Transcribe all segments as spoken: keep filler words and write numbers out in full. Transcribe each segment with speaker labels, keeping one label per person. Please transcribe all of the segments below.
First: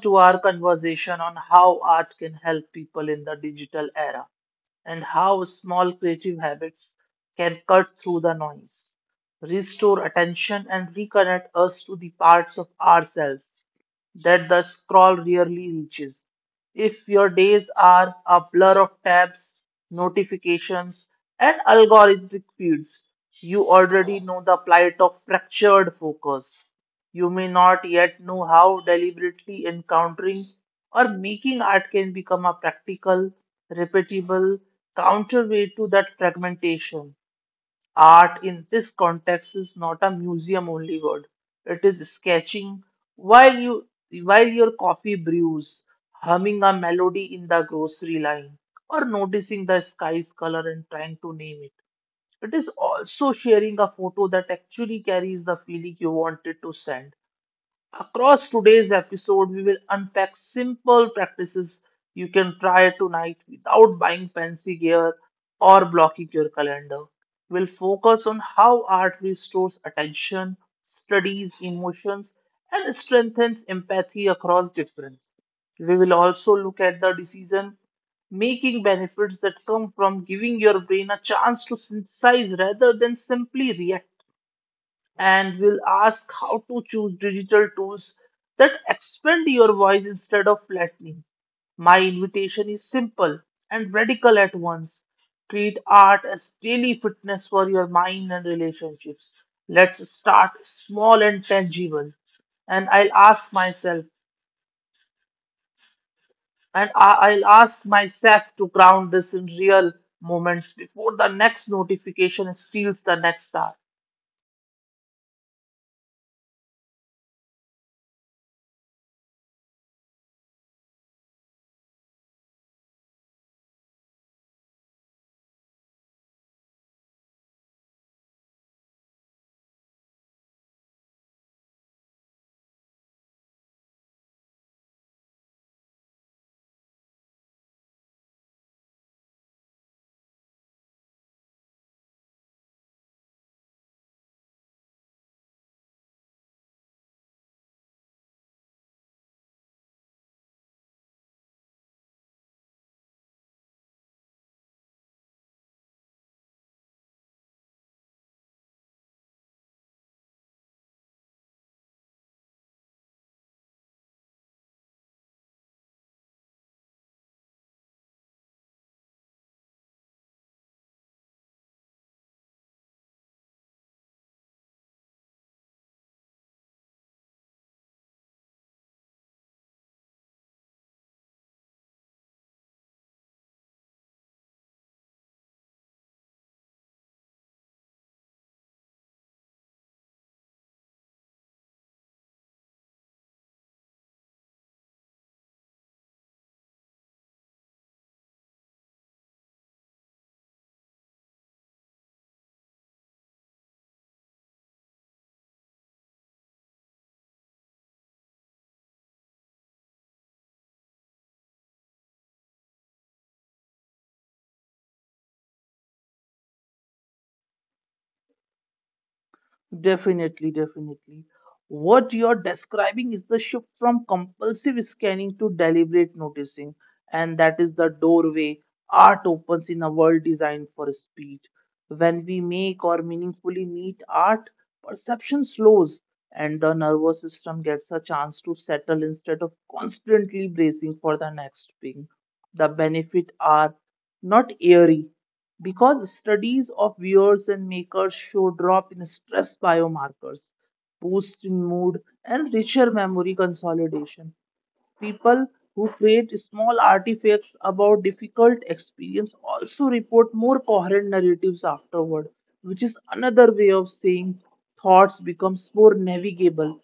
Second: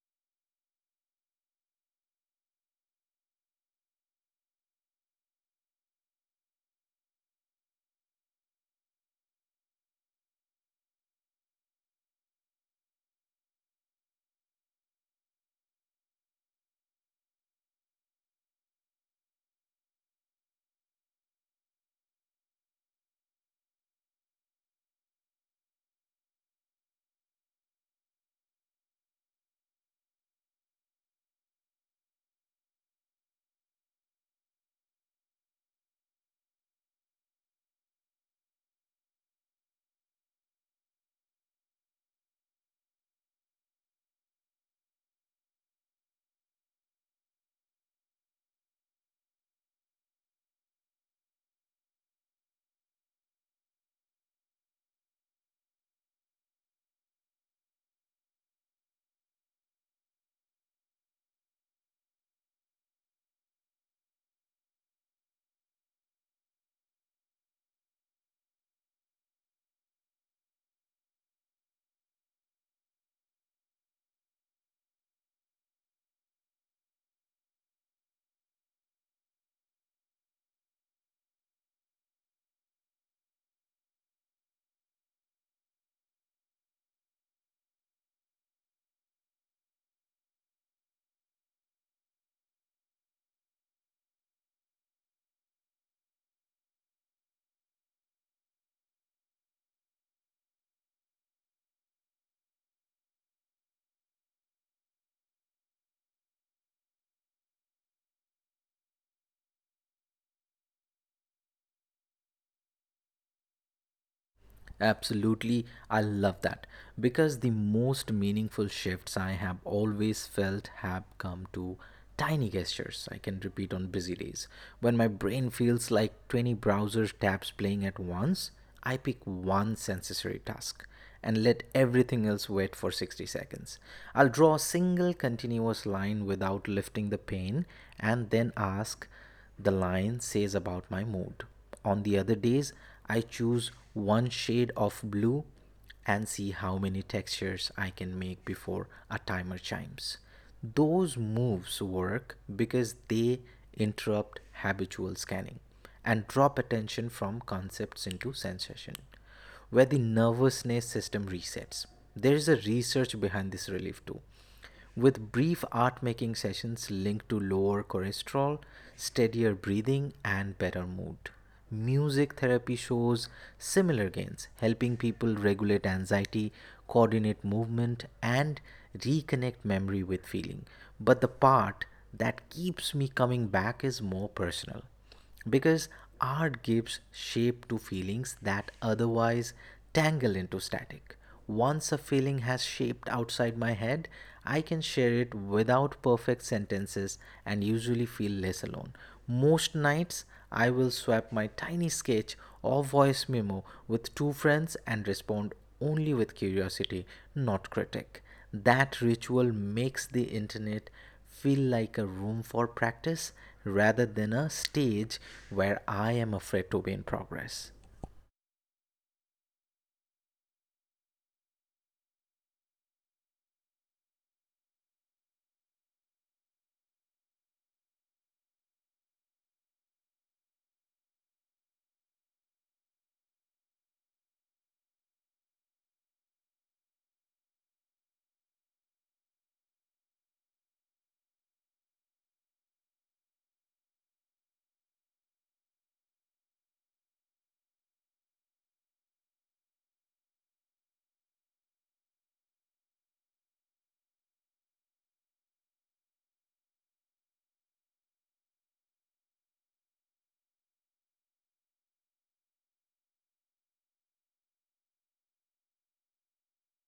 Speaker 1: to our conversation on how art can help people in the digital era, and how small creative habits can cut through the noise, restore attention, and reconnect us to the parts of ourselves that the scroll rarely reaches. If your days are a blur of tabs, notifications, and algorithmic feeds, you already know the plight of fractured focus. You may not yet know how deliberately encountering or making art can become a practical, repeatable counterweight to that fragmentation. Art in this context is not a museum only word. It is sketching while you while your coffee brews, humming a melody in the grocery line, or noticing the sky's color and trying to name it. It is also sharing a photo that actually carries the feeling you wanted to send. Across today's episode, we will unpack simple practices you can try tonight without buying fancy gear or blocking your calendar. We'll focus on how art restores attention, studies emotions, and strengthens empathy across difference. We will also look at the decision making benefits that come from giving your brain a chance to synthesize rather than simply react, and will ask how to choose digital tools that expand your voice instead of flattening. My invitation is simple and radical at once. Treat art as daily fitness for your mind and relationships. Let's start small and tangible. And I'll ask myself, and I- I'll ask myself to ground this in real moments before the next notification steals the next hour.
Speaker 2: Absolutely, I love that because the most meaningful shifts I have always felt have come to tiny gestures I can repeat on busy days. When my brain feels like twenty browser tabs playing at once, I pick one sensory task and let everything else wait for sixty seconds. I'll draw a single continuous line without lifting the pen and then ask, the line says about my mood. On the other days, I choose one shade of blue and see how many textures I can make before a timer chimes. Those moves work because they interrupt habitual scanning and drop attention from concepts into sensation, where the nervousness system resets. There is a research behind this relief too with brief art making sessions linked to lower cholesterol, steadier breathing, and better mood. Music therapy shows similar gains, helping people regulate anxiety, coordinate movement, and reconnect memory with feeling. But the part that keeps me coming back is more personal because art gives shape to feelings that otherwise tangle into static. Once a feeling has shaped outside my head, I can share it without perfect sentences and usually feel less alone. Most nights, I will swap my tiny sketch or voice memo with two friends and respond only with curiosity, not critic. That ritual makes the internet feel like a room for practice rather than a stage where I am afraid to be in progress.
Speaker 1: Definitely, definitely. What you're describing is the shift from compulsive scanning to deliberate noticing, and that is the doorway art opens in a world designed for speed. When we make or meaningfully meet art, perception slows and the nervous system gets a chance to settle instead of constantly bracing for the next ping. The benefits are not airy, because studies of viewers and makers show drop in stress biomarkers, boost in mood, and richer memory consolidation. People who create small artifacts about difficult experience also report more coherent narratives afterward, which is another way of saying thoughts becomes more navigable.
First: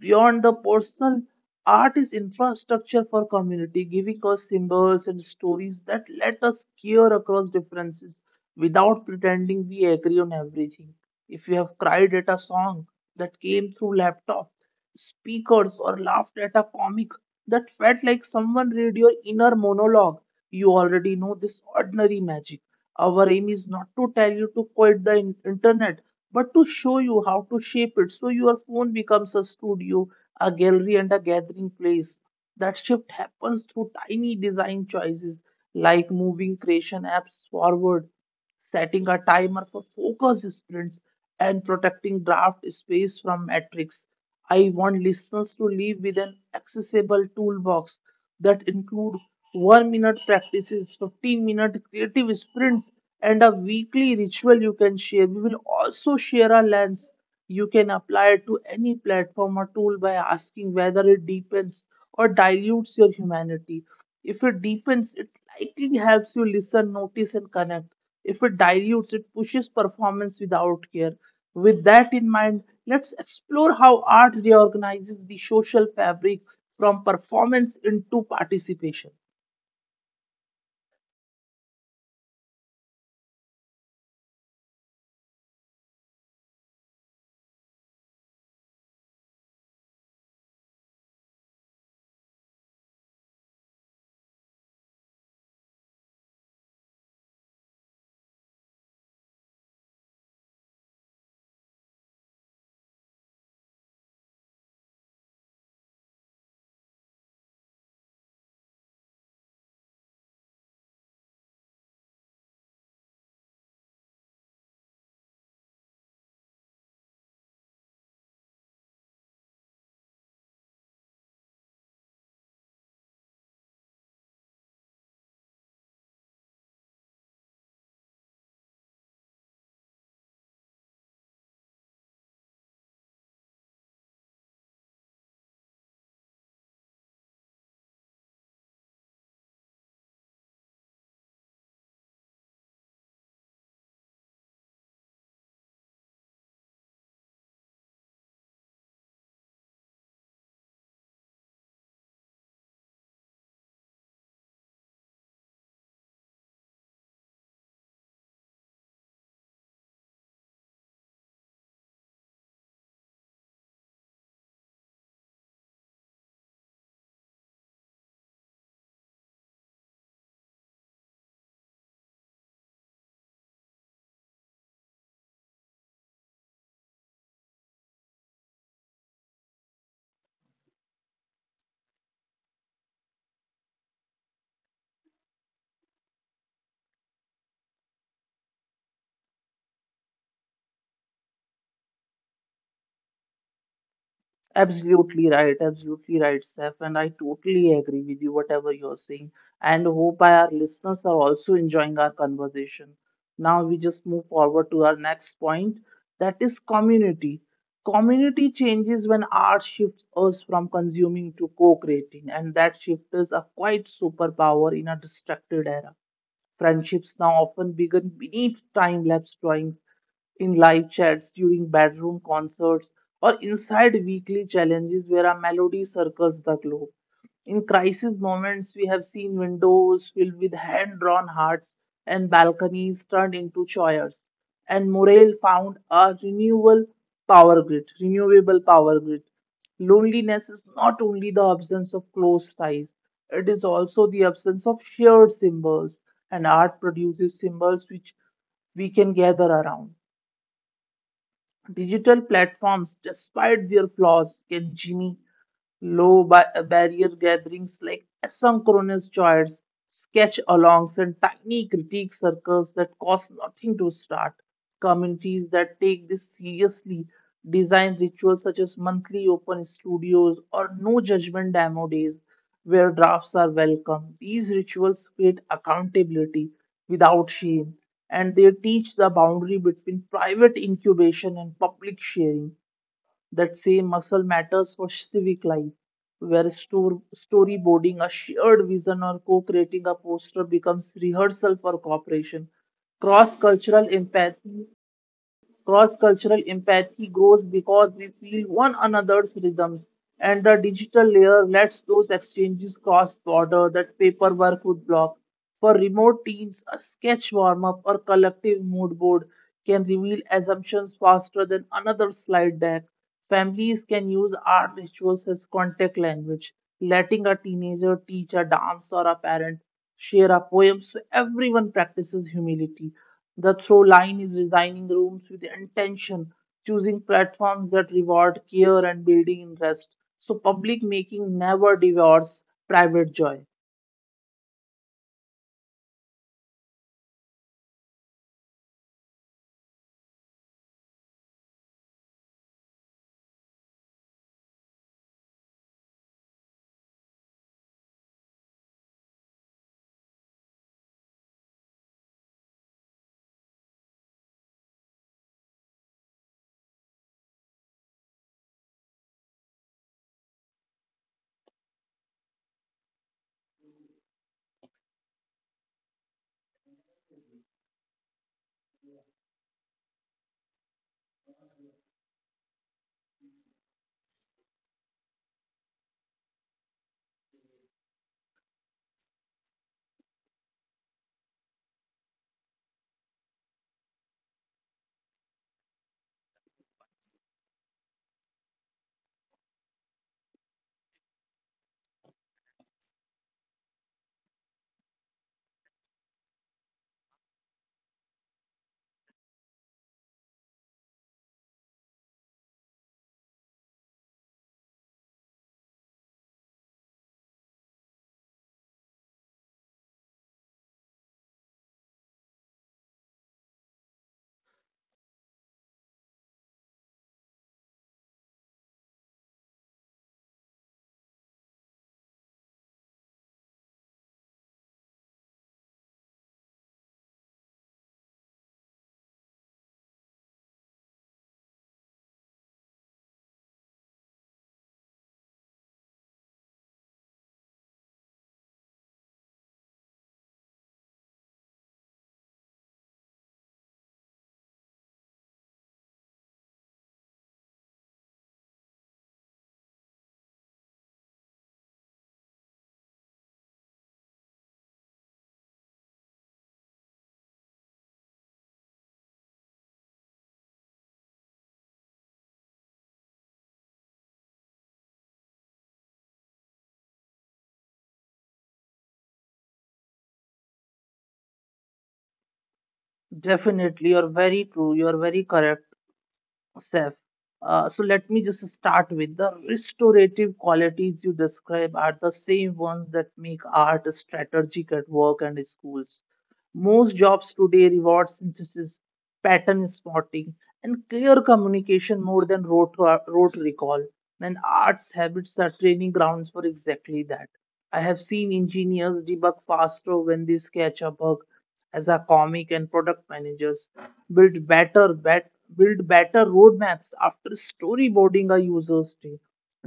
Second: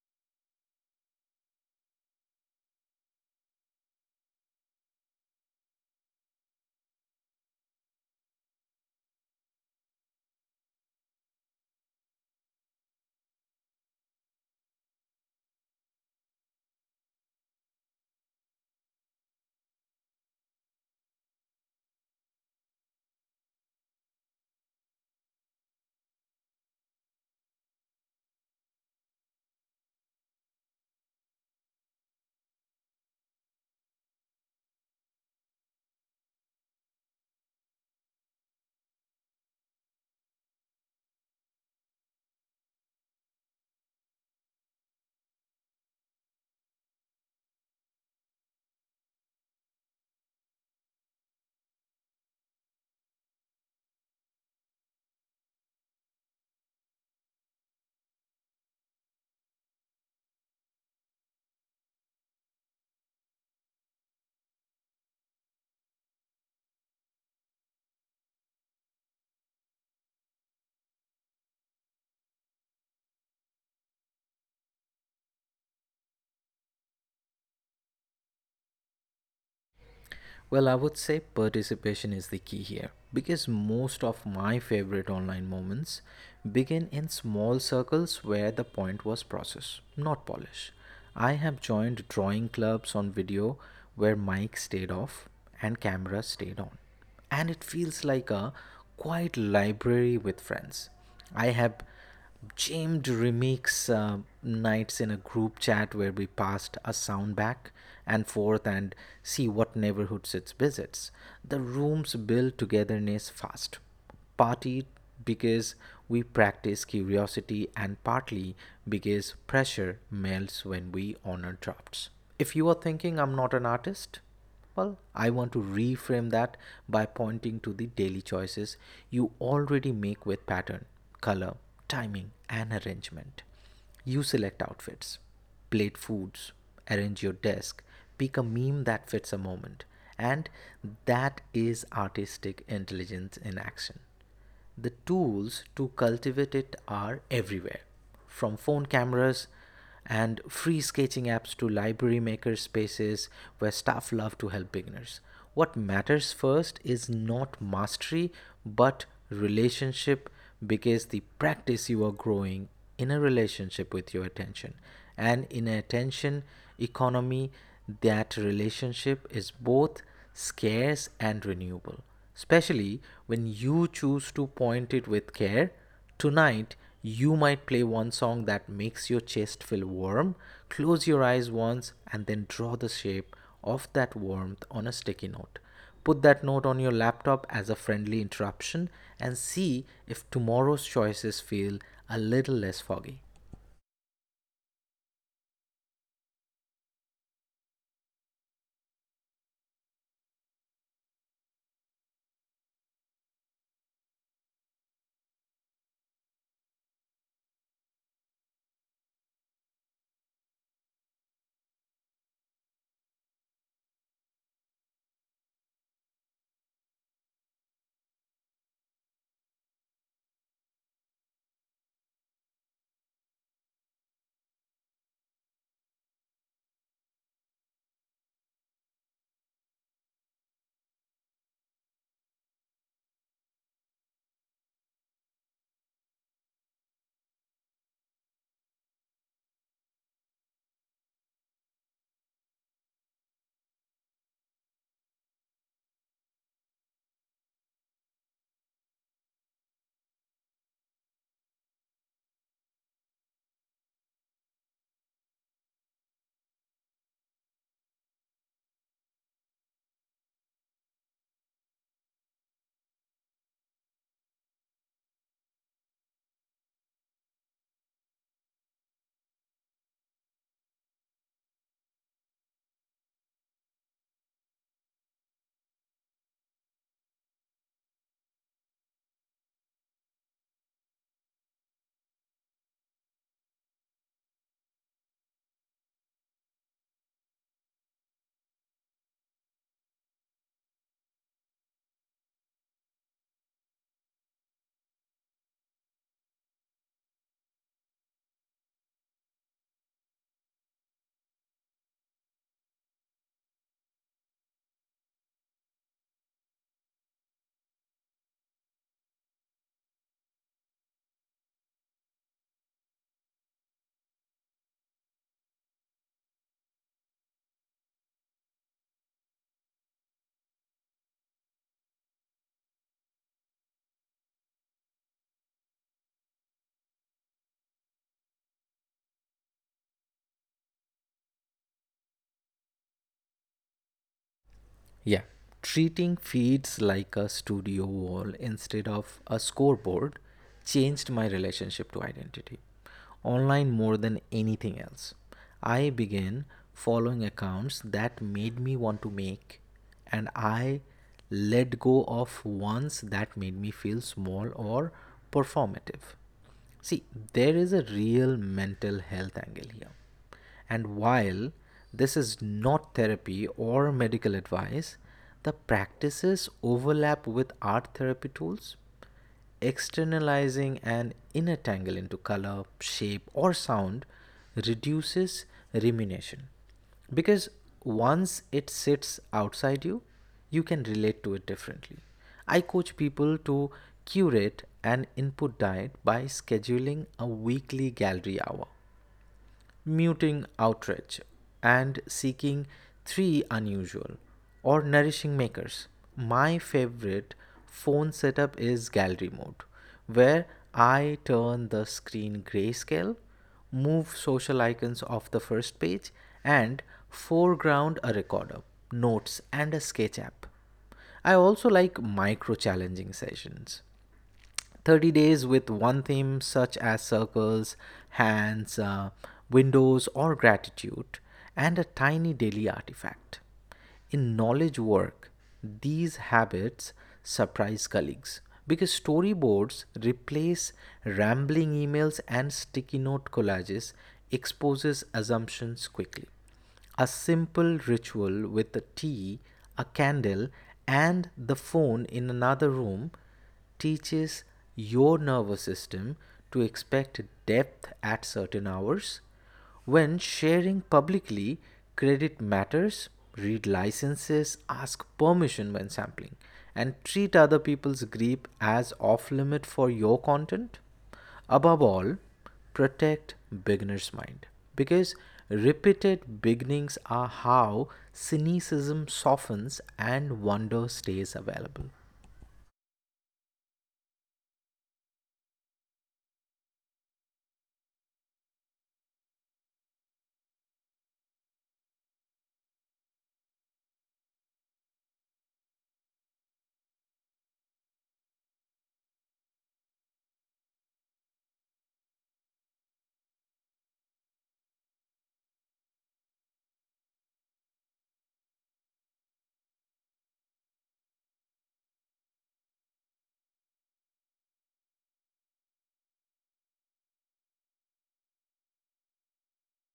Speaker 1: Beyond the personal, art is infrastructure for community, giving us symbols and stories that let us care across differences without pretending we agree on everything. If you have cried at a song that came through laptop speakers, or laughed at a comic that felt like someone read your inner monologue, you already know this ordinary magic. Our aim is not to tell you to quit the in- internet, but to show you how to shape it so your phone becomes a studio, a gallery, and a gathering place. That shift happens through tiny design choices like moving creation apps forward, setting a timer for focus sprints, and protecting draft space from metrics. I want listeners to live with an accessible toolbox that include one minute practices, fifteen minute creative sprints, and a weekly ritual you can share. We will also share a lens you can apply to any platform or tool by asking whether it deepens or dilutes your humanity. If it deepens, it likely helps you listen, notice, and connect. If it dilutes, it pushes performance without care. With that in mind, let's explore how art reorganizes the social fabric from performance into participation.
Speaker 2: Well, I would say participation is the key here because most of my favorite online moments begin in small circles where the point was process, not polish. I have joined drawing clubs on video where mic stayed off and camera stayed on and it feels like a quiet library with friends. I have Jamed remakes uh, nights in a group chat where we passed a sound back and forth and see what neighborhoods it visits. The rooms build togetherness fast. Partly because we practice curiosity and partly because pressure melts when we honor drafts. If you are thinking I'm not an artist, well, I want to reframe that by pointing to the daily choices you already make with pattern, color, timing, and arrangement. You select outfits, plate foods, arrange your desk, pick a meme that fits a moment, and that is artistic intelligence in action. The tools to cultivate it are everywhere, from phone cameras and free sketching apps to library maker spaces where staff love to help beginners. What matters first is not mastery but relationship, because the practice you are growing in a relationship with your attention, and in an attention economy, that relationship is both scarce and renewable, especially when you choose to point it with care. Tonight, you might play one song that makes your chest feel warm, close your eyes once, and then draw the shape of that warmth on a sticky note. Put that note on your laptop as a friendly interruption and see if tomorrow's choices feel a little less foggy.
Speaker 1: Absolutely right, absolutely right, Steph, and I totally agree with you, whatever you're saying, and hope our listeners are also enjoying our conversation. Now we just move forward to our next point, that is community. Community changes when art shifts us from consuming to co-creating, and that shift is a quite superpower in a distracted era. Friendships now often begin beneath time-lapse drawings in live chats, during bedroom concerts, or inside weekly challenges where a melody circles the globe. In crisis moments, we have seen windows filled with hand drawn hearts and balconies turned into choirs. And Morel found a renewable power grid, renewable power grid. Loneliness is not only the absence of close ties, it is also the absence of shared symbols, and art produces symbols which we can gather around. Digital platforms, despite their flaws, can Jimmy low ba- uh, barrier gatherings like asynchronous chats, sketch alongs, and tiny critique circles that cost nothing to start. Communities that take this seriously design rituals such as monthly open studios or no judgment demo days where drafts are welcome. These rituals create accountability without shame, and they teach the boundary between private incubation and public sharing. That same muscle matters for civic life, where stor- storyboarding a shared vision or co creating a poster becomes rehearsal for cooperation. Cross cultural empathy Cross-cultural empathy grows because we feel one another's rhythms, and the digital layer lets those exchanges cross-border that paperwork would block. For remote teams, a sketch warm-up or collective mood board can reveal assumptions faster than another slide deck. Families can use art rituals as contact language, letting a teenager teach a dance or a parent share our poems so everyone practices humility. The throw line is designing rooms with intention, choosing platforms that reward care and building interest, so public making never devours private joy.
Speaker 2: Yeah. Treating feeds like a studio wall instead of a scoreboard changed my relationship to identity. Online more than anything else. I began following accounts that made me want to make, and I let go of ones that made me feel small or performative. See, there is a real mental health angle here. And while this is not therapy or medical advice, the practices overlap with art therapy tools. Externalizing an inner tangle into color, shape, or sound reduces rumination. Because once it sits outside you, you can relate to it differently. I coach people to curate an input diet by scheduling a weekly gallery hour, muting outrage, and seeking three unusual or nourishing makers. My favorite phone setup is gallery mode, where I turn the screen grayscale, move social icons off the first page, and foreground a recorder, notes, and a sketch app. I also like micro challenging sessions, thirty days with one theme such as circles, hands, uh, windows, or gratitude, and a tiny daily artifact. In knowledge work, these habits surprise colleagues because storyboards replace rambling emails and sticky note collages exposes assumptions quickly. A simple ritual with a tea, a candle, and the phone in another room teaches your nervous system to expect depth at certain hours. When sharing publicly, credit matters. Read licenses, ask permission when sampling, and treat other people's gripe as off limit for your content. Above all, protect beginner's mind because repeated beginnings are how cynicism softens and wonder stays available.
Speaker 1: Definitely, you're very true. You're very correct, Seth. Uh, so let me just start with the restorative qualities you describe are the same ones that make art strategic at work and schools. Most jobs today reward synthesis, pattern spotting, and clear communication more than rote, rote recall. And arts habits are training grounds for exactly that. I have seen engineers debug faster when they sketch a bug as a comic, and product managers build better bet, build better roadmaps after storyboarding a user's day.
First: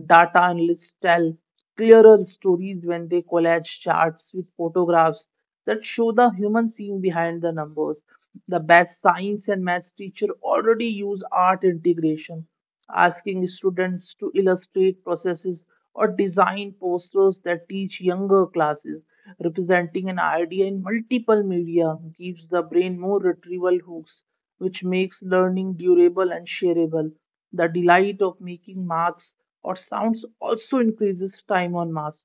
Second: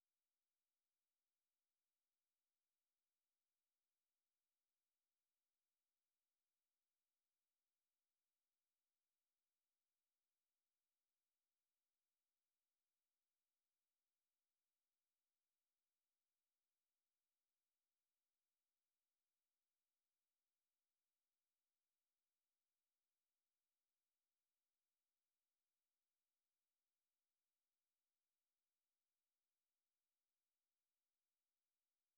Speaker 1: Data analysts tell clearer stories when they collage charts with photographs that show the human scene behind the numbers. The best science and math teacher already use art integration, asking students to illustrate processes or design posters that teach younger classes. Representing an idea in multiple media gives the brain more retrieval hooks, which makes learning durable and shareable. The delight of making marks or sounds also increases time on math,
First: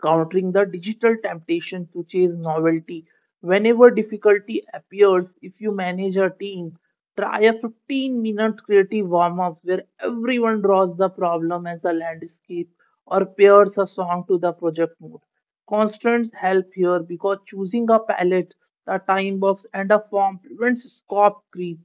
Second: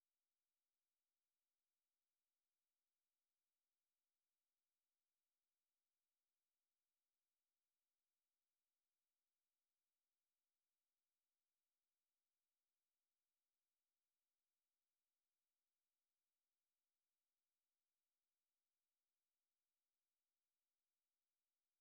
Speaker 1: countering the digital temptation to chase novelty whenever difficulty appears. If you manage a team, try a fifteen minute creative warm up where everyone draws the problem as a landscape or pairs a song to the project mood. Constants help here because choosing a palette, a time box, and a form prevents scope creep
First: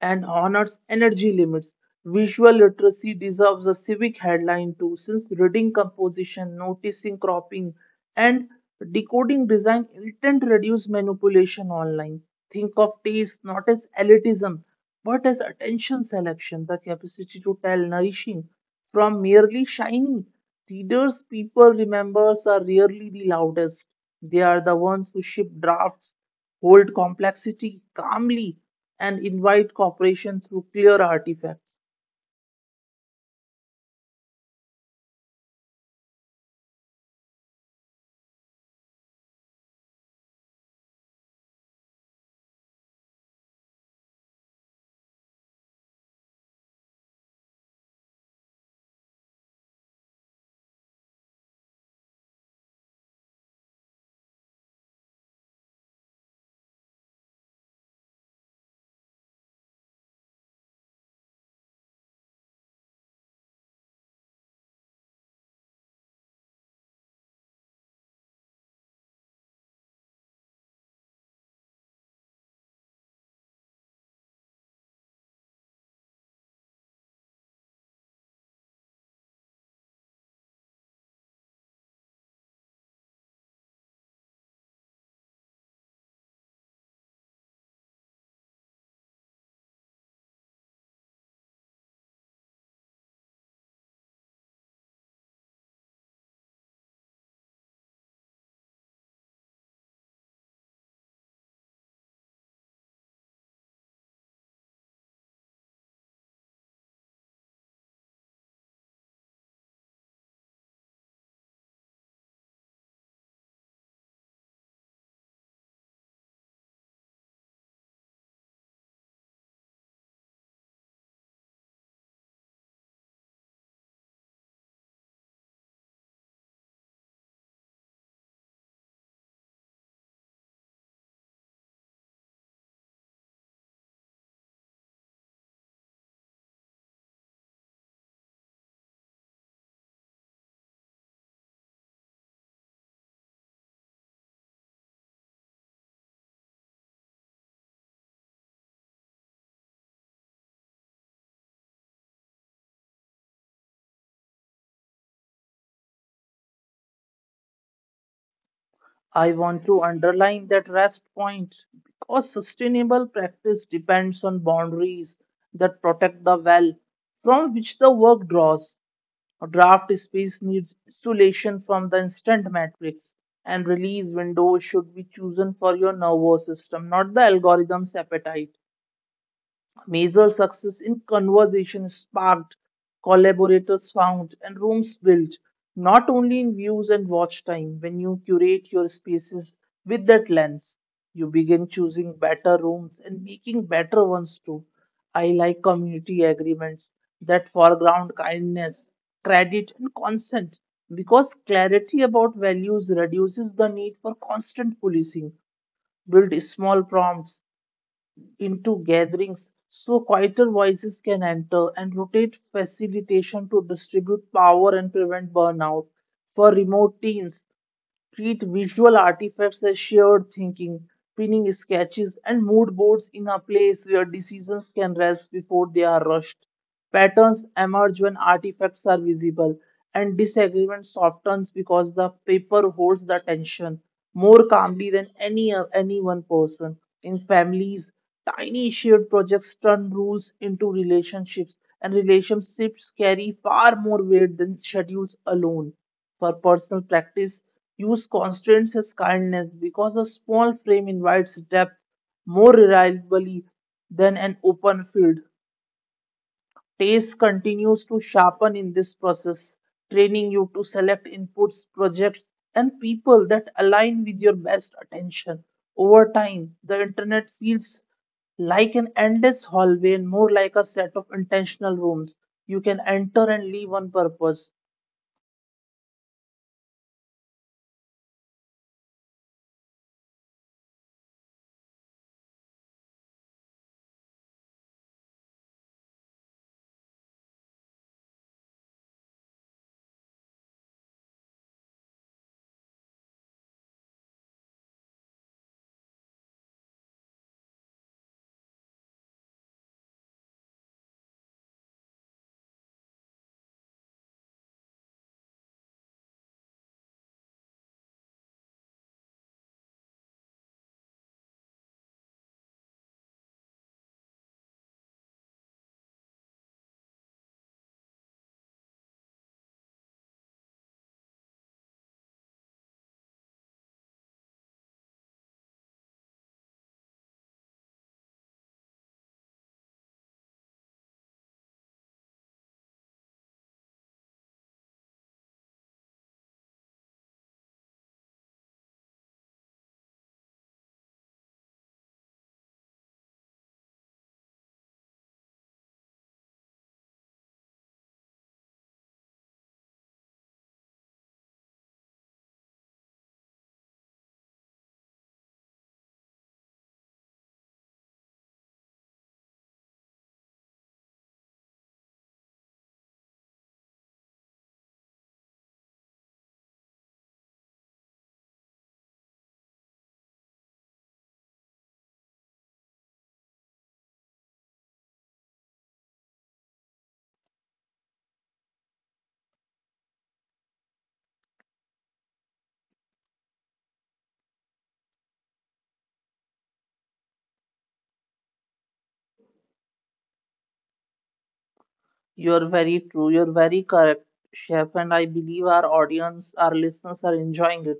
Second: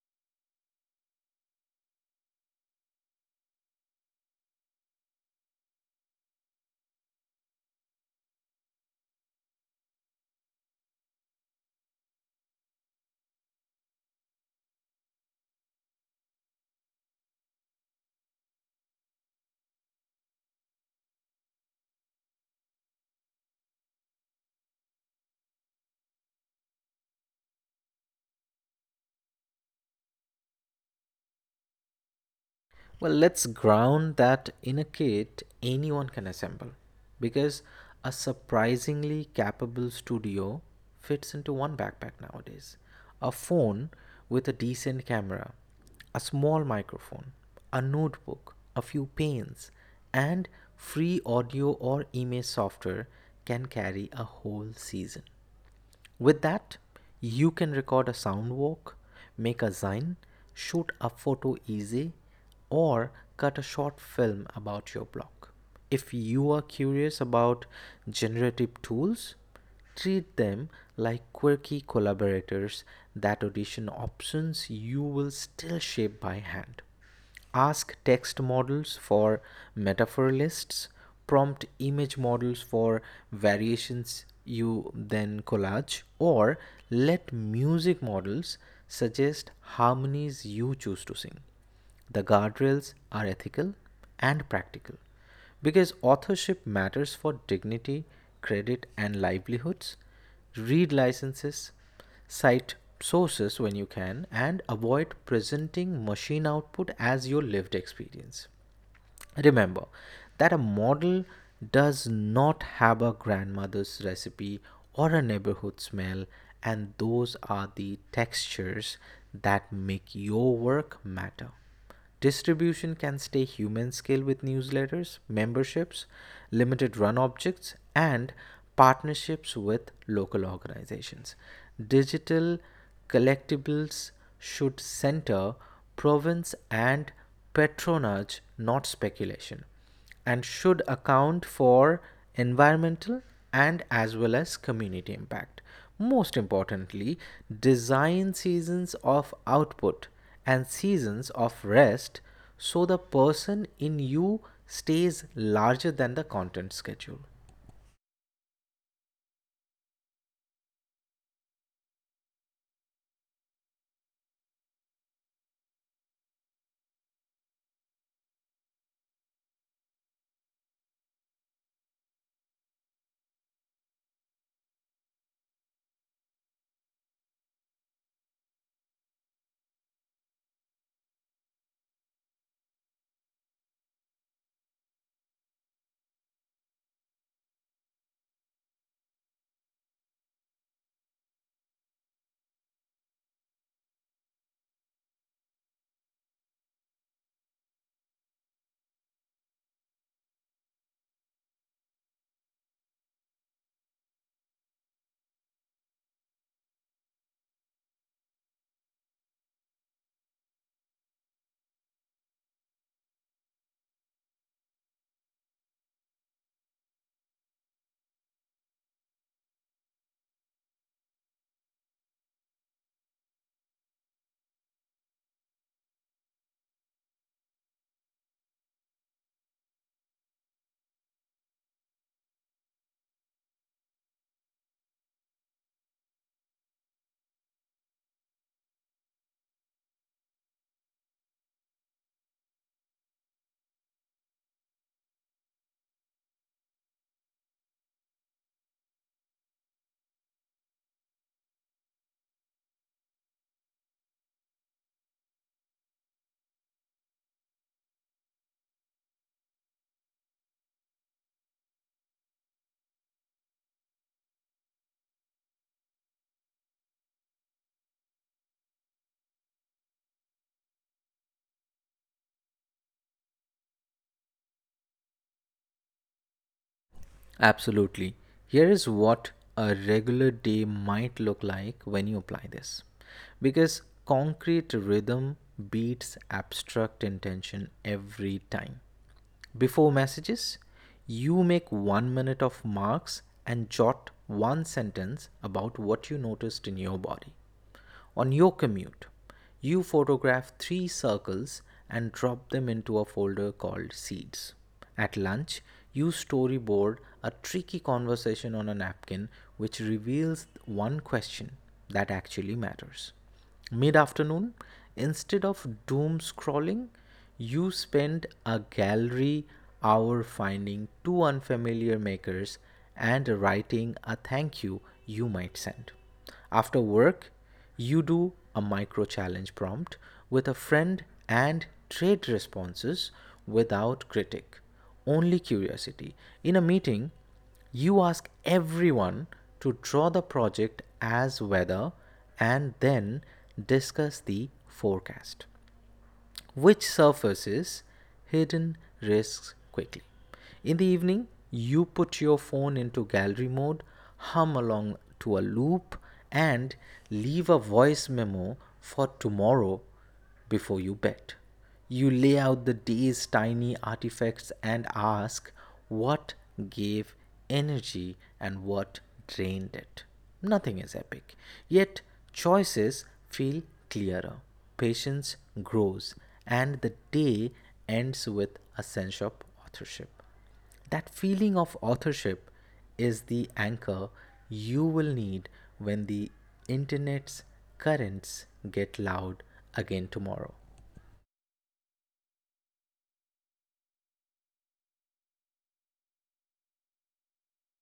Speaker 1: and honors energy limits. Visual literacy deserves a civic headline too, since reading composition, noticing cropping, and decoding design intent reduce manipulation online. Think of taste not as elitism, but as attention selection, the capacity to tell nourishing from merely shiny. Readers people remembers are rarely the loudest. They are the ones who ship drafts, hold complexity calmly, and invite cooperation through clear artifacts.
Speaker 2: Well, let's ground that in a kit anyone can assemble because a surprisingly capable studio fits into one backpack nowadays. A phone with a decent camera, a small microphone, a notebook, a few pens, and free audio or image software can carry a whole season. With that, you can record a sound walk, make a zine, shoot a photo easy, or cut a short film about your blog. If you are curious about generative tools, treat them like quirky collaborators that audition options you will still shape by hand. Ask text models for metaphor lists, prompt image models for variations you then collage, or let music models suggest harmonies you choose to sing. The guardrails are ethical and practical because authorship matters for dignity, credit, and livelihoods. Read licenses. Cite sources when you can and avoid presenting machine output as your lived experience. Remember that a model does not have a grandmother's recipe or a neighborhood smell, and those are the textures that make your work matter. Distribution can stay human scale with newsletters, memberships, limited run objects, and partnerships with local organizations. Digital collectibles should center province and patronage, not speculation, and should account for environmental and as well as community impact. Most importantly, design seasons of output and seasons of rest so the person in you stays larger than the content schedule.
Speaker 1: I want to underline that rest point because sustainable practice depends on boundaries that protect the well from which the work draws. A draft space needs insulation from the instant matrix, and release windows should be chosen for your nervous system, not the algorithm's appetite. Major success in conversation sparked, collaborators found, and rooms built, not only in views and watch time. When you curate your spaces with that lens, you begin choosing better rooms and making better ones too. I like community agreements that foreground kindness, credit, and consent because clarity about values reduces the need for constant policing. Build small prompts into gatherings so quieter voices can enter, and rotate facilitation to distribute power and prevent burnout. For remote teams, treat visual artifacts as shared thinking, pinning sketches and mood boards in a place where decisions can rest before they are rushed. Patterns emerge when artifacts are visible, and disagreement softens because the paper holds the tension more calmly than any any one person. In families, tiny shared projects turn rules into relationships, and relationships carry far more weight than schedules alone. For personal practice, use constraints as kindness because a small frame invites depth more reliably than an open field. Taste continues to sharpen in this process, training you to select inputs, projects, and people that align with your best attention. Over time, the internet feels like an endless hallway and more like a set of intentional rooms you can enter and leave on purpose.
Speaker 2: Absolutely. Here is what a regular day might look like when you apply this. Because concrete rhythm beats abstract intention every time. Before messages, you make one minute of marks and jot one sentence about what you noticed in your body. On your commute, you photograph three circles and drop them into a folder called Seeds. At lunch, you storyboard a tricky conversation on a napkin, which reveals one question that actually matters. Mid afternoon, instead of doom scrolling, you spend a gallery hour finding two unfamiliar makers and writing a thank you you might send. After work, you do a micro challenge prompt with a friend and trade responses without critic, only curiosity. In a meeting, you ask everyone to draw the project as weather and then discuss the forecast, which surfaces hidden risks quickly. In the evening, you put your phone into gallery mode, hum along to a loop, and leave a voice memo for tomorrow before you bed. You lay out the day's tiny artifacts and ask what gave energy and what drained it. Nothing is epic, yet choices feel clearer, patience grows, and the day ends with a sense of authorship. That feeling of authorship is the anchor you will need when the internet's currents get loud again tomorrow.
Speaker 1: You're very true. You're very correct, Chef. And I believe our audience, our listeners are enjoying it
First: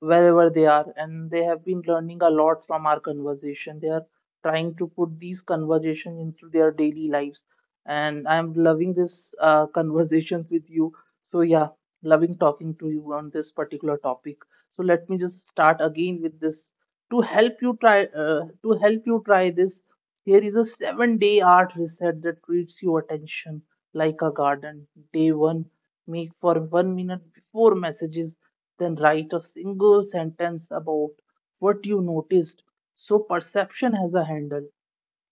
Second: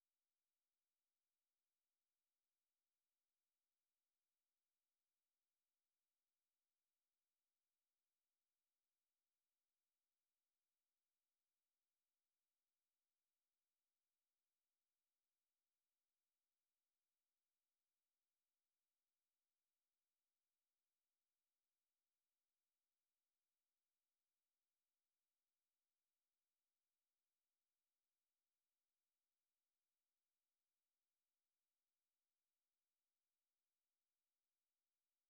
Speaker 1: wherever they are. And they have been learning a lot from our conversation. They are trying to put these conversations into their daily lives. And I'm loving this uh, conversations with you. So yeah, loving talking to you on this particular topic. So let me just start again with this to help you try, uh, to help you try this. Here is a seven day art reset that treats your attention like a garden. Day one, make for one minute before messages, then write a single sentence about what you noticed, so perception has a handle.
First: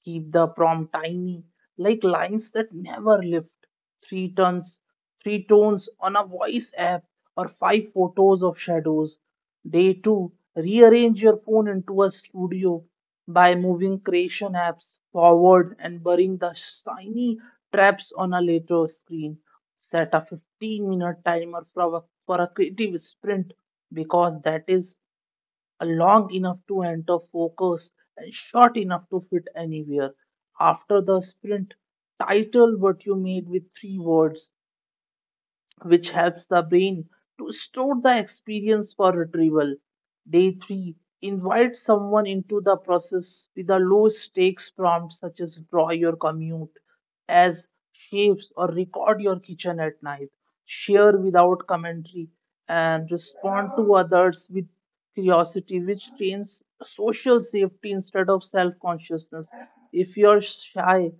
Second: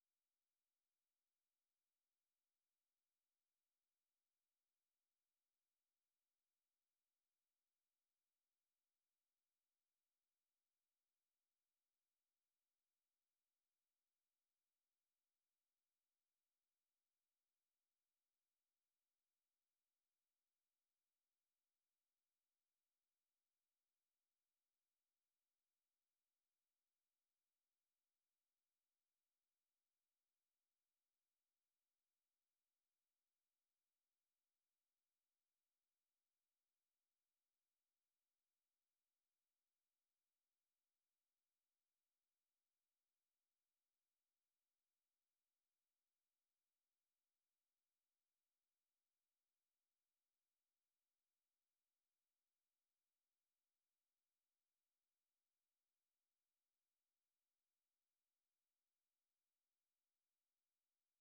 Speaker 1: Keep the prompt tiny, like lines that never lift. Three tons, three tones on a voice app, or five photos of shadows. Day two, rearrange your phone into a studio by moving creation apps forward and burying the shiny traps on a later screen. Set a fifteen minute timer for a, for a creative sprint because that is a long enough to enter focus and short enough to fit anywhere. After the sprint, title what you made with three words, which helps the brain to store the experience for retrieval. Day three, invite someone into the process with a low stakes prompt such as draw your commute as shapes or record your kitchen at night. Share without commentary and respond to others with curiosity, which trains social safety instead of self consciousness. If you're shy,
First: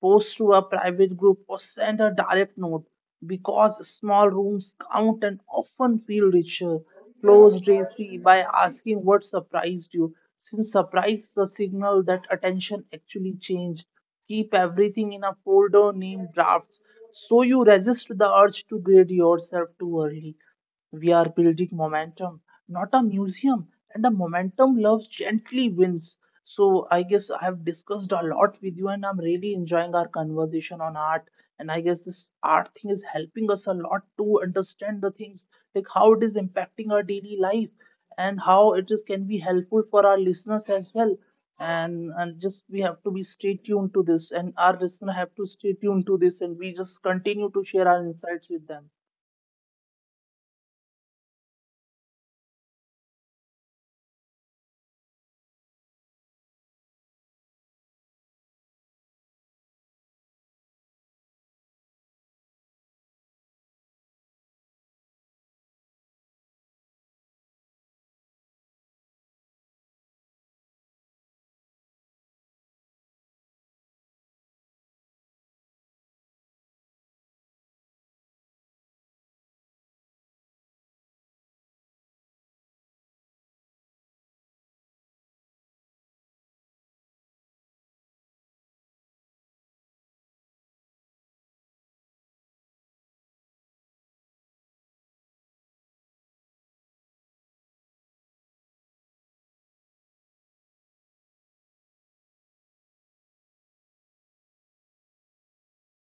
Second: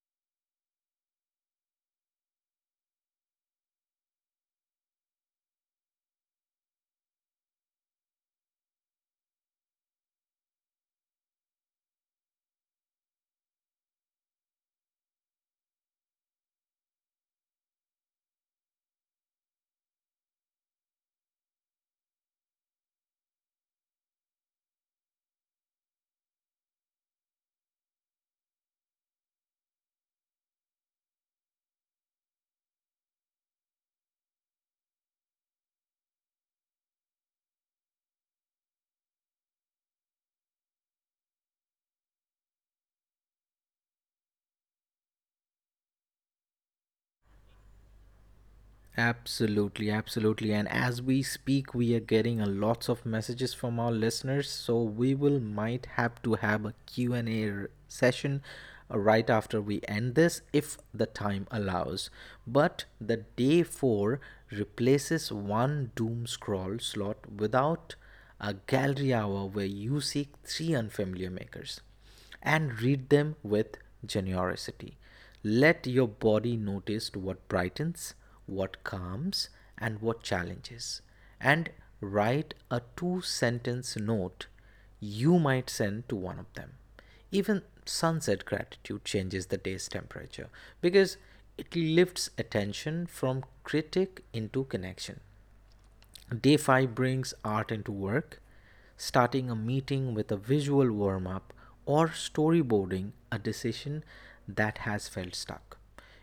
Speaker 1: post through a private group, or send a direct note because small rooms count and often feel richer. Close briefly by asking what surprised you, since surprise is a signal that attention actually changed. Keep everything in a folder named drafts so you resist the urge to grade yourself too early. We are building momentum, not a museum, and the momentum loves gently wins. So I guess I have discussed a lot with you, and I'm really enjoying our conversation on art. And I guess this art thing is helping us a lot to understand the things like how it is impacting our daily life and how it is can be helpful for our listeners as well. And and just we have to be stay tuned to this, and our listener have to stay tuned to this, and we just continue to share our insights with them.
Speaker 2: Absolutely, absolutely. And as we speak, we are getting a lots of messages from our listeners, so we will might have to have a Q and a r- session uh, right after we end this if the time allows. But the day four replaces one doom scroll slot without a gallery hour where you seek three unfamiliar makers and read them with generosity. Let your body notice what brightens, what calms, and what challenges. And write a two sentence note you might send to one of them. Even sunset gratitude changes the day's temperature because it lifts attention from critic into connection. Day five brings art into work, starting a meeting with a visual warm up or storyboarding a decision that has felt stuck.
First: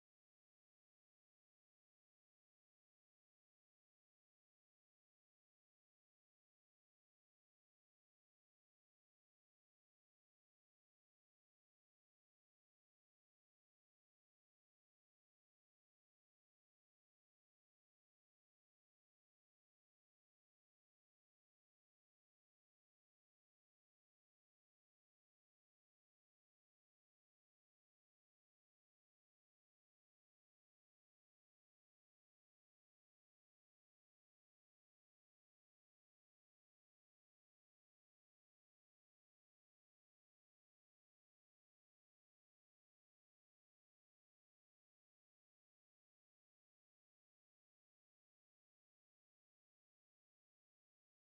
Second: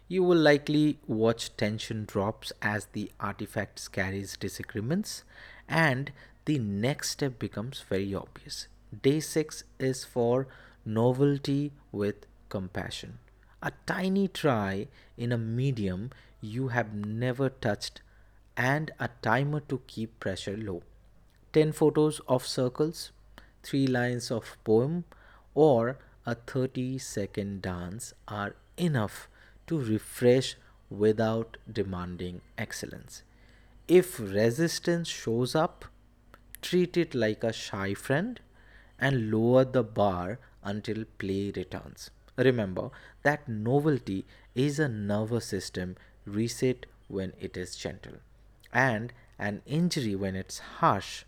Speaker 2: You will likely watch tension drops as the artifact carries disagreements and the next step becomes very obvious. Day six is for novelty with compassion. A tiny try in a medium you have never touched and a timer to keep pressure low. ten photos of circles, three lines of poem, or a thirty second dance are enough to refresh without demanding excellence. If resistance shows up, treat it like a shy friend and lower the bar until play returns. Remember that novelty is a nervous system reset when it is gentle and an injury when it's harsh.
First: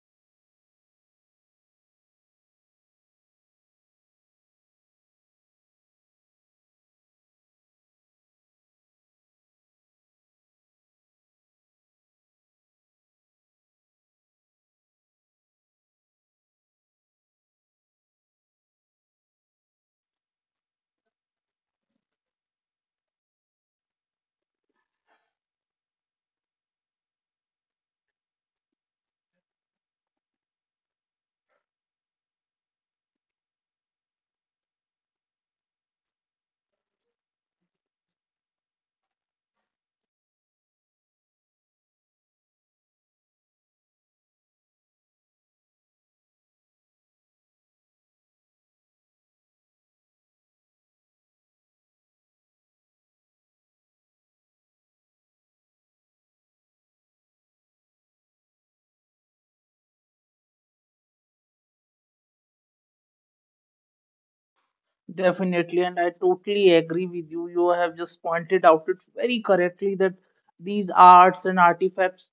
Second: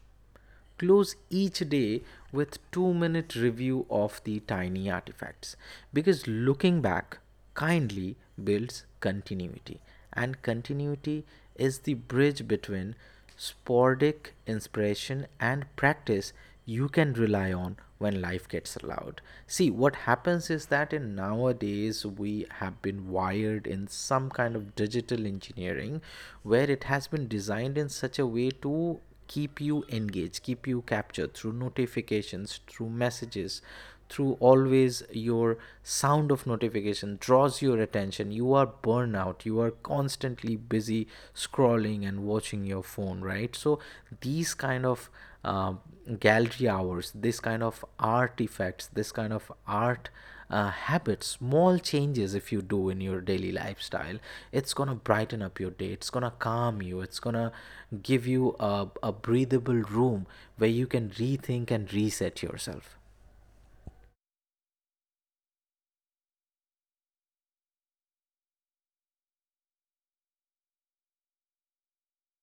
Speaker 2: Close each day with two minute review of the tiny artifacts because looking back kindly builds continuity, and continuity is the bridge between sporadic inspiration and practice you can rely on when life gets loud. See, what happens is that in nowadays we have been wired in some kind of digital engineering where it has been designed in such a way to keep you engaged, keep you captured through notifications, through messages, through always your sound of notification draws your attention. You are burnout. You are constantly busy scrolling and watching your phone, right? So these kind of um gallery hours, this kind of artifacts, this kind of art uh, habits, small changes if you do in your daily lifestyle, it's gonna brighten up your day. It's gonna calm you. It's gonna give you a, a breathable room where you can rethink and reset yourself.
Speaker 1: Definitely, and I totally agree with you. You have just pointed out it very correctly that these arts and artifacts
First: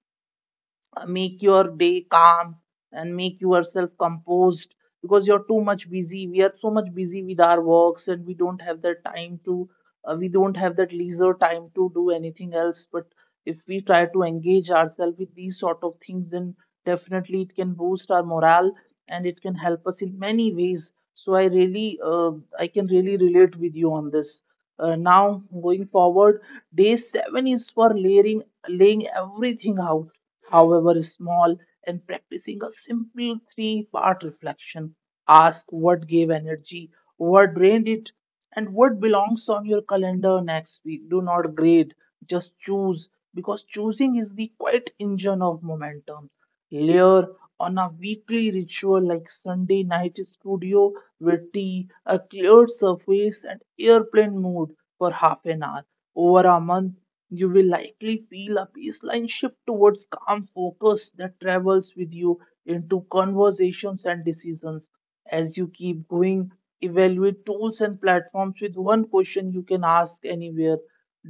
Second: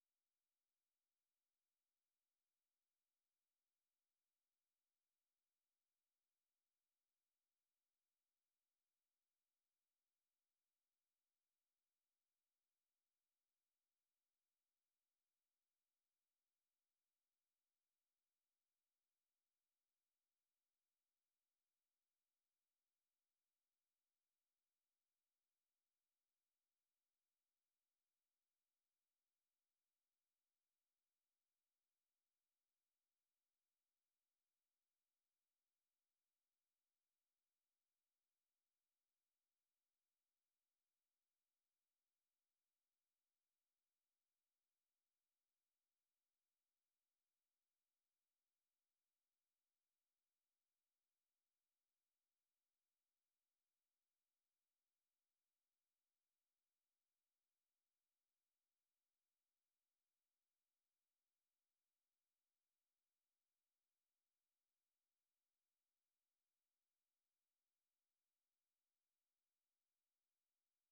Speaker 1: uh, make your day calm and make yourself composed because you're too much busy, we are so much busy with our works and we don't have the time to uh, we don't have that leisure time to do anything else, but if we try to engage ourselves with these sort of things then definitely it can boost our morale and it can help us in many ways. So I really uh, I can really relate with you on this. Uh, now going forward, day seven is for layering, laying everything out, however small, and practicing a simple three part reflection. Ask what gave energy, what drained it, and what belongs on your calendar next week. Do not grade, just choose, because choosing is the quiet engine of momentum. Layer on a weekly ritual like Sunday night studio with tea, a cleared surface, and airplane mode for half an hour. Over a month, you will likely feel a baseline shift towards calm focus that travels with you into conversations and decisions. As you keep going, evaluate tools and platforms with one question you can ask anywhere:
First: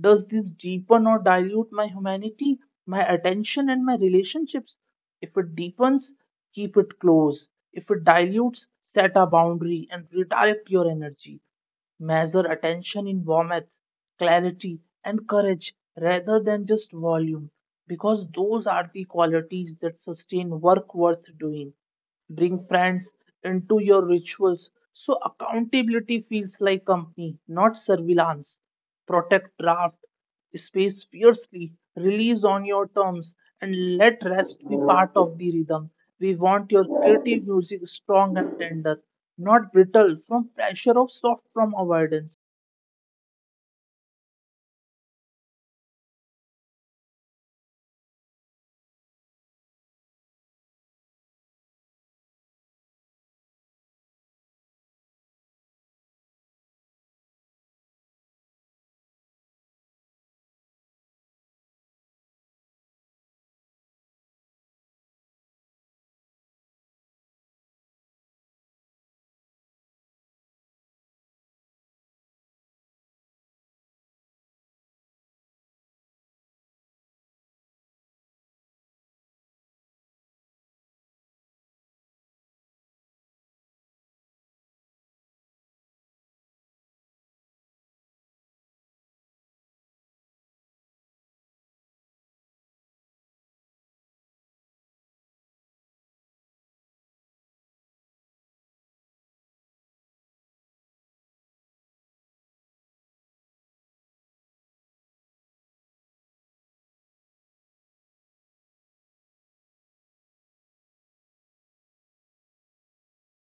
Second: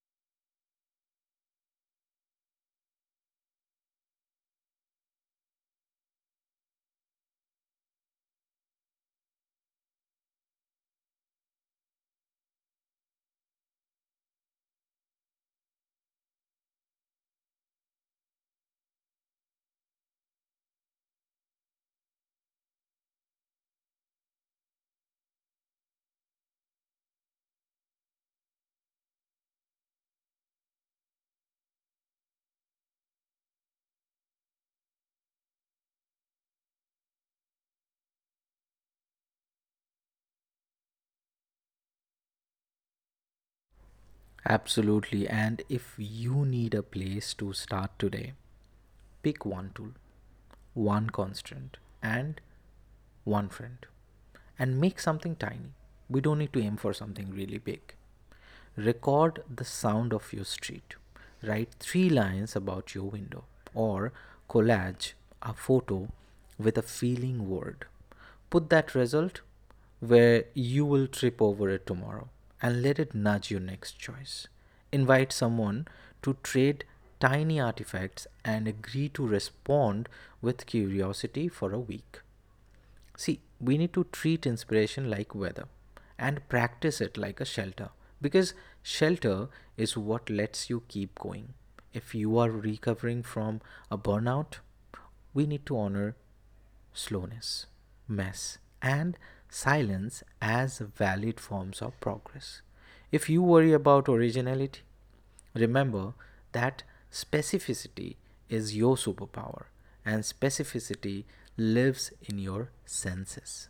Speaker 1: does this deepen or dilute my humanity, my attention, and my relationships? If it deepens, keep it close. If it dilutes, set a boundary and redirect your energy. Measure attention in warmth, clarity, and courage rather than just volume, because those are the qualities that sustain work worth doing. Bring friends into your rituals, so accountability feels like company, not surveillance. Protect draft space fiercely, release on your terms, and let rest be part of the rhythm. We want your creative music strong and tender, not brittle from pressure or soft from avoidance.
Speaker 2: Absolutely. And if you need a place to start today, pick one tool, one constant, and one friend, and make something tiny. We don't need to aim for something really big. Record the sound of your street. Write three lines about your window, or collage a photo with a feeling word. Put that result where you will trip over it tomorrow and let it nudge your next choice. Invite someone to trade tiny artifacts and agree to respond with curiosity for a week. See, we need to treat inspiration like weather and practice it like a shelter because shelter is what lets you keep going. If you are recovering from a burnout, we need to honor slowness, mess, and silence as valid forms of progress. If you worry about originality, remember that specificity is your superpower, and specificity lives in your senses.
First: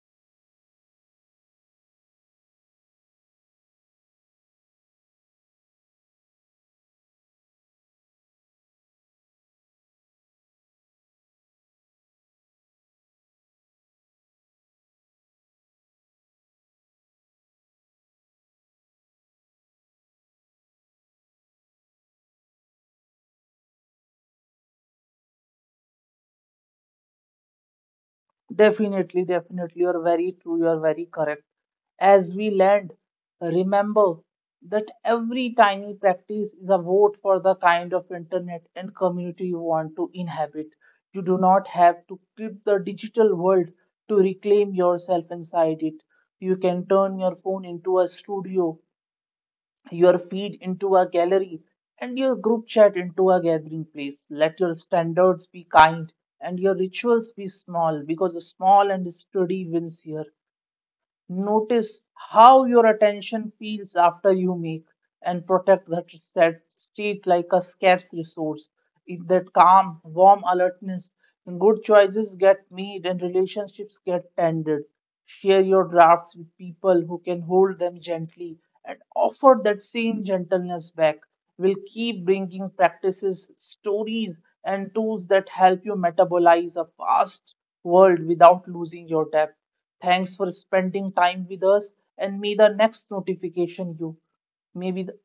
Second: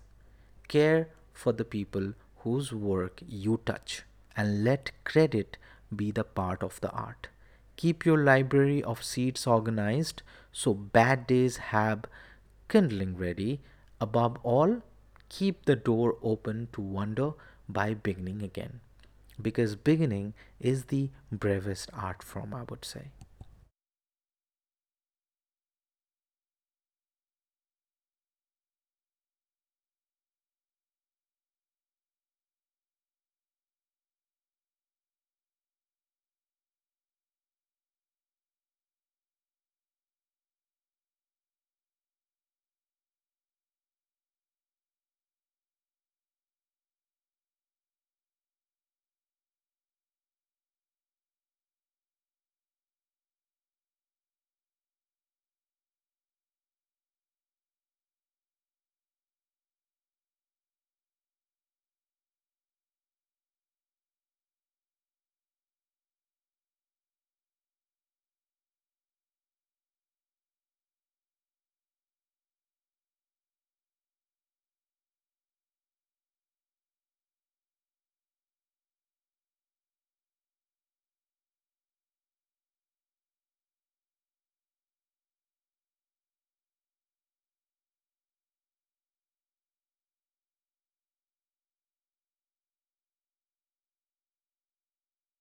Speaker 2: Care for the people whose work you touch, and let credit be the part of the art. Keep your library of seeds organized so bad days have kindling ready. Above all, keep the door open to wonder by beginning again, because beginning is the bravest art form, I would say.
Speaker 1: Definitely, definitely. You're very true. You're very correct. As we land, remember that every tiny practice is a vote for the kind of internet and community you want to inhabit. You do not have to quit the digital world to reclaim yourself inside it. You can turn your phone into a studio, your feed into a gallery, and your group chat into a gathering place. Let your standards be kind and your rituals be small because small and steady wins here. Notice how your attention feels after you make, and protect that set state like a scarce resource. If that calm, warm alertness, good choices get made and relationships get tended. Share your drafts with people who can hold them gently and offer that same gentleness back. We'll keep bringing practices, stories, and tools that help you metabolize a fast world without losing your depth. Thanks for spending time with us, and may the next notification you, maybe, the,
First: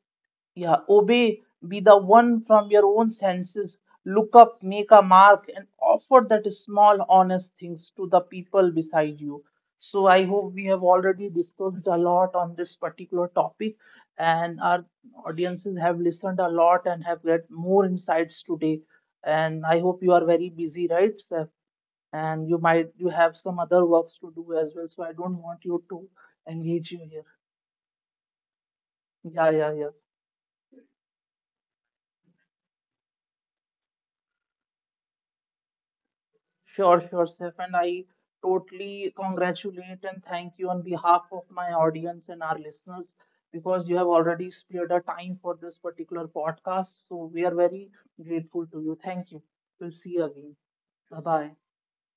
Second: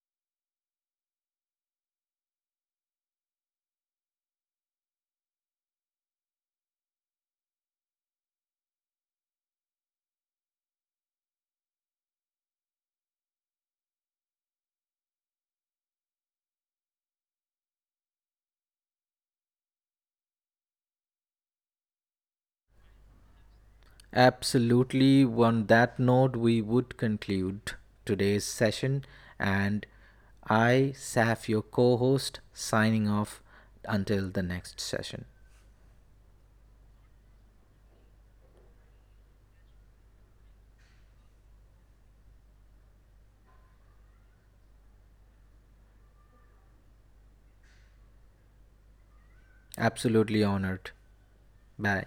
Speaker 1: yeah, obey, be the one from your own senses. Look up, make a mark, and offer that small, honest things to the people beside you. So I hope we have already discussed a lot on this particular topic, and our audiences have listened a lot and have get more insights today. And I hope you are very busy, right? So and you might you have some other works to do as well, so I
Speaker 2: Absolutely.
Speaker 1: don't want
Speaker 2: On
Speaker 1: you to
Speaker 2: that note, we
Speaker 1: engage you
Speaker 2: would
Speaker 1: here.
Speaker 2: conclude today's session.
Speaker 1: Yeah, yeah,
Speaker 2: And
Speaker 1: yeah.
Speaker 2: I, Saf, your co host, signing off until the next session.
Speaker 1: Sure, sure, Saif, and I totally congratulate and thank you on behalf of my audience and our listeners because you have already spared a time for this particular podcast, so we are very grateful to you. Thank you. We'll see you again.
Speaker 2: Absolutely honored.
Speaker 1: Bye bye.
Speaker 2: Bye.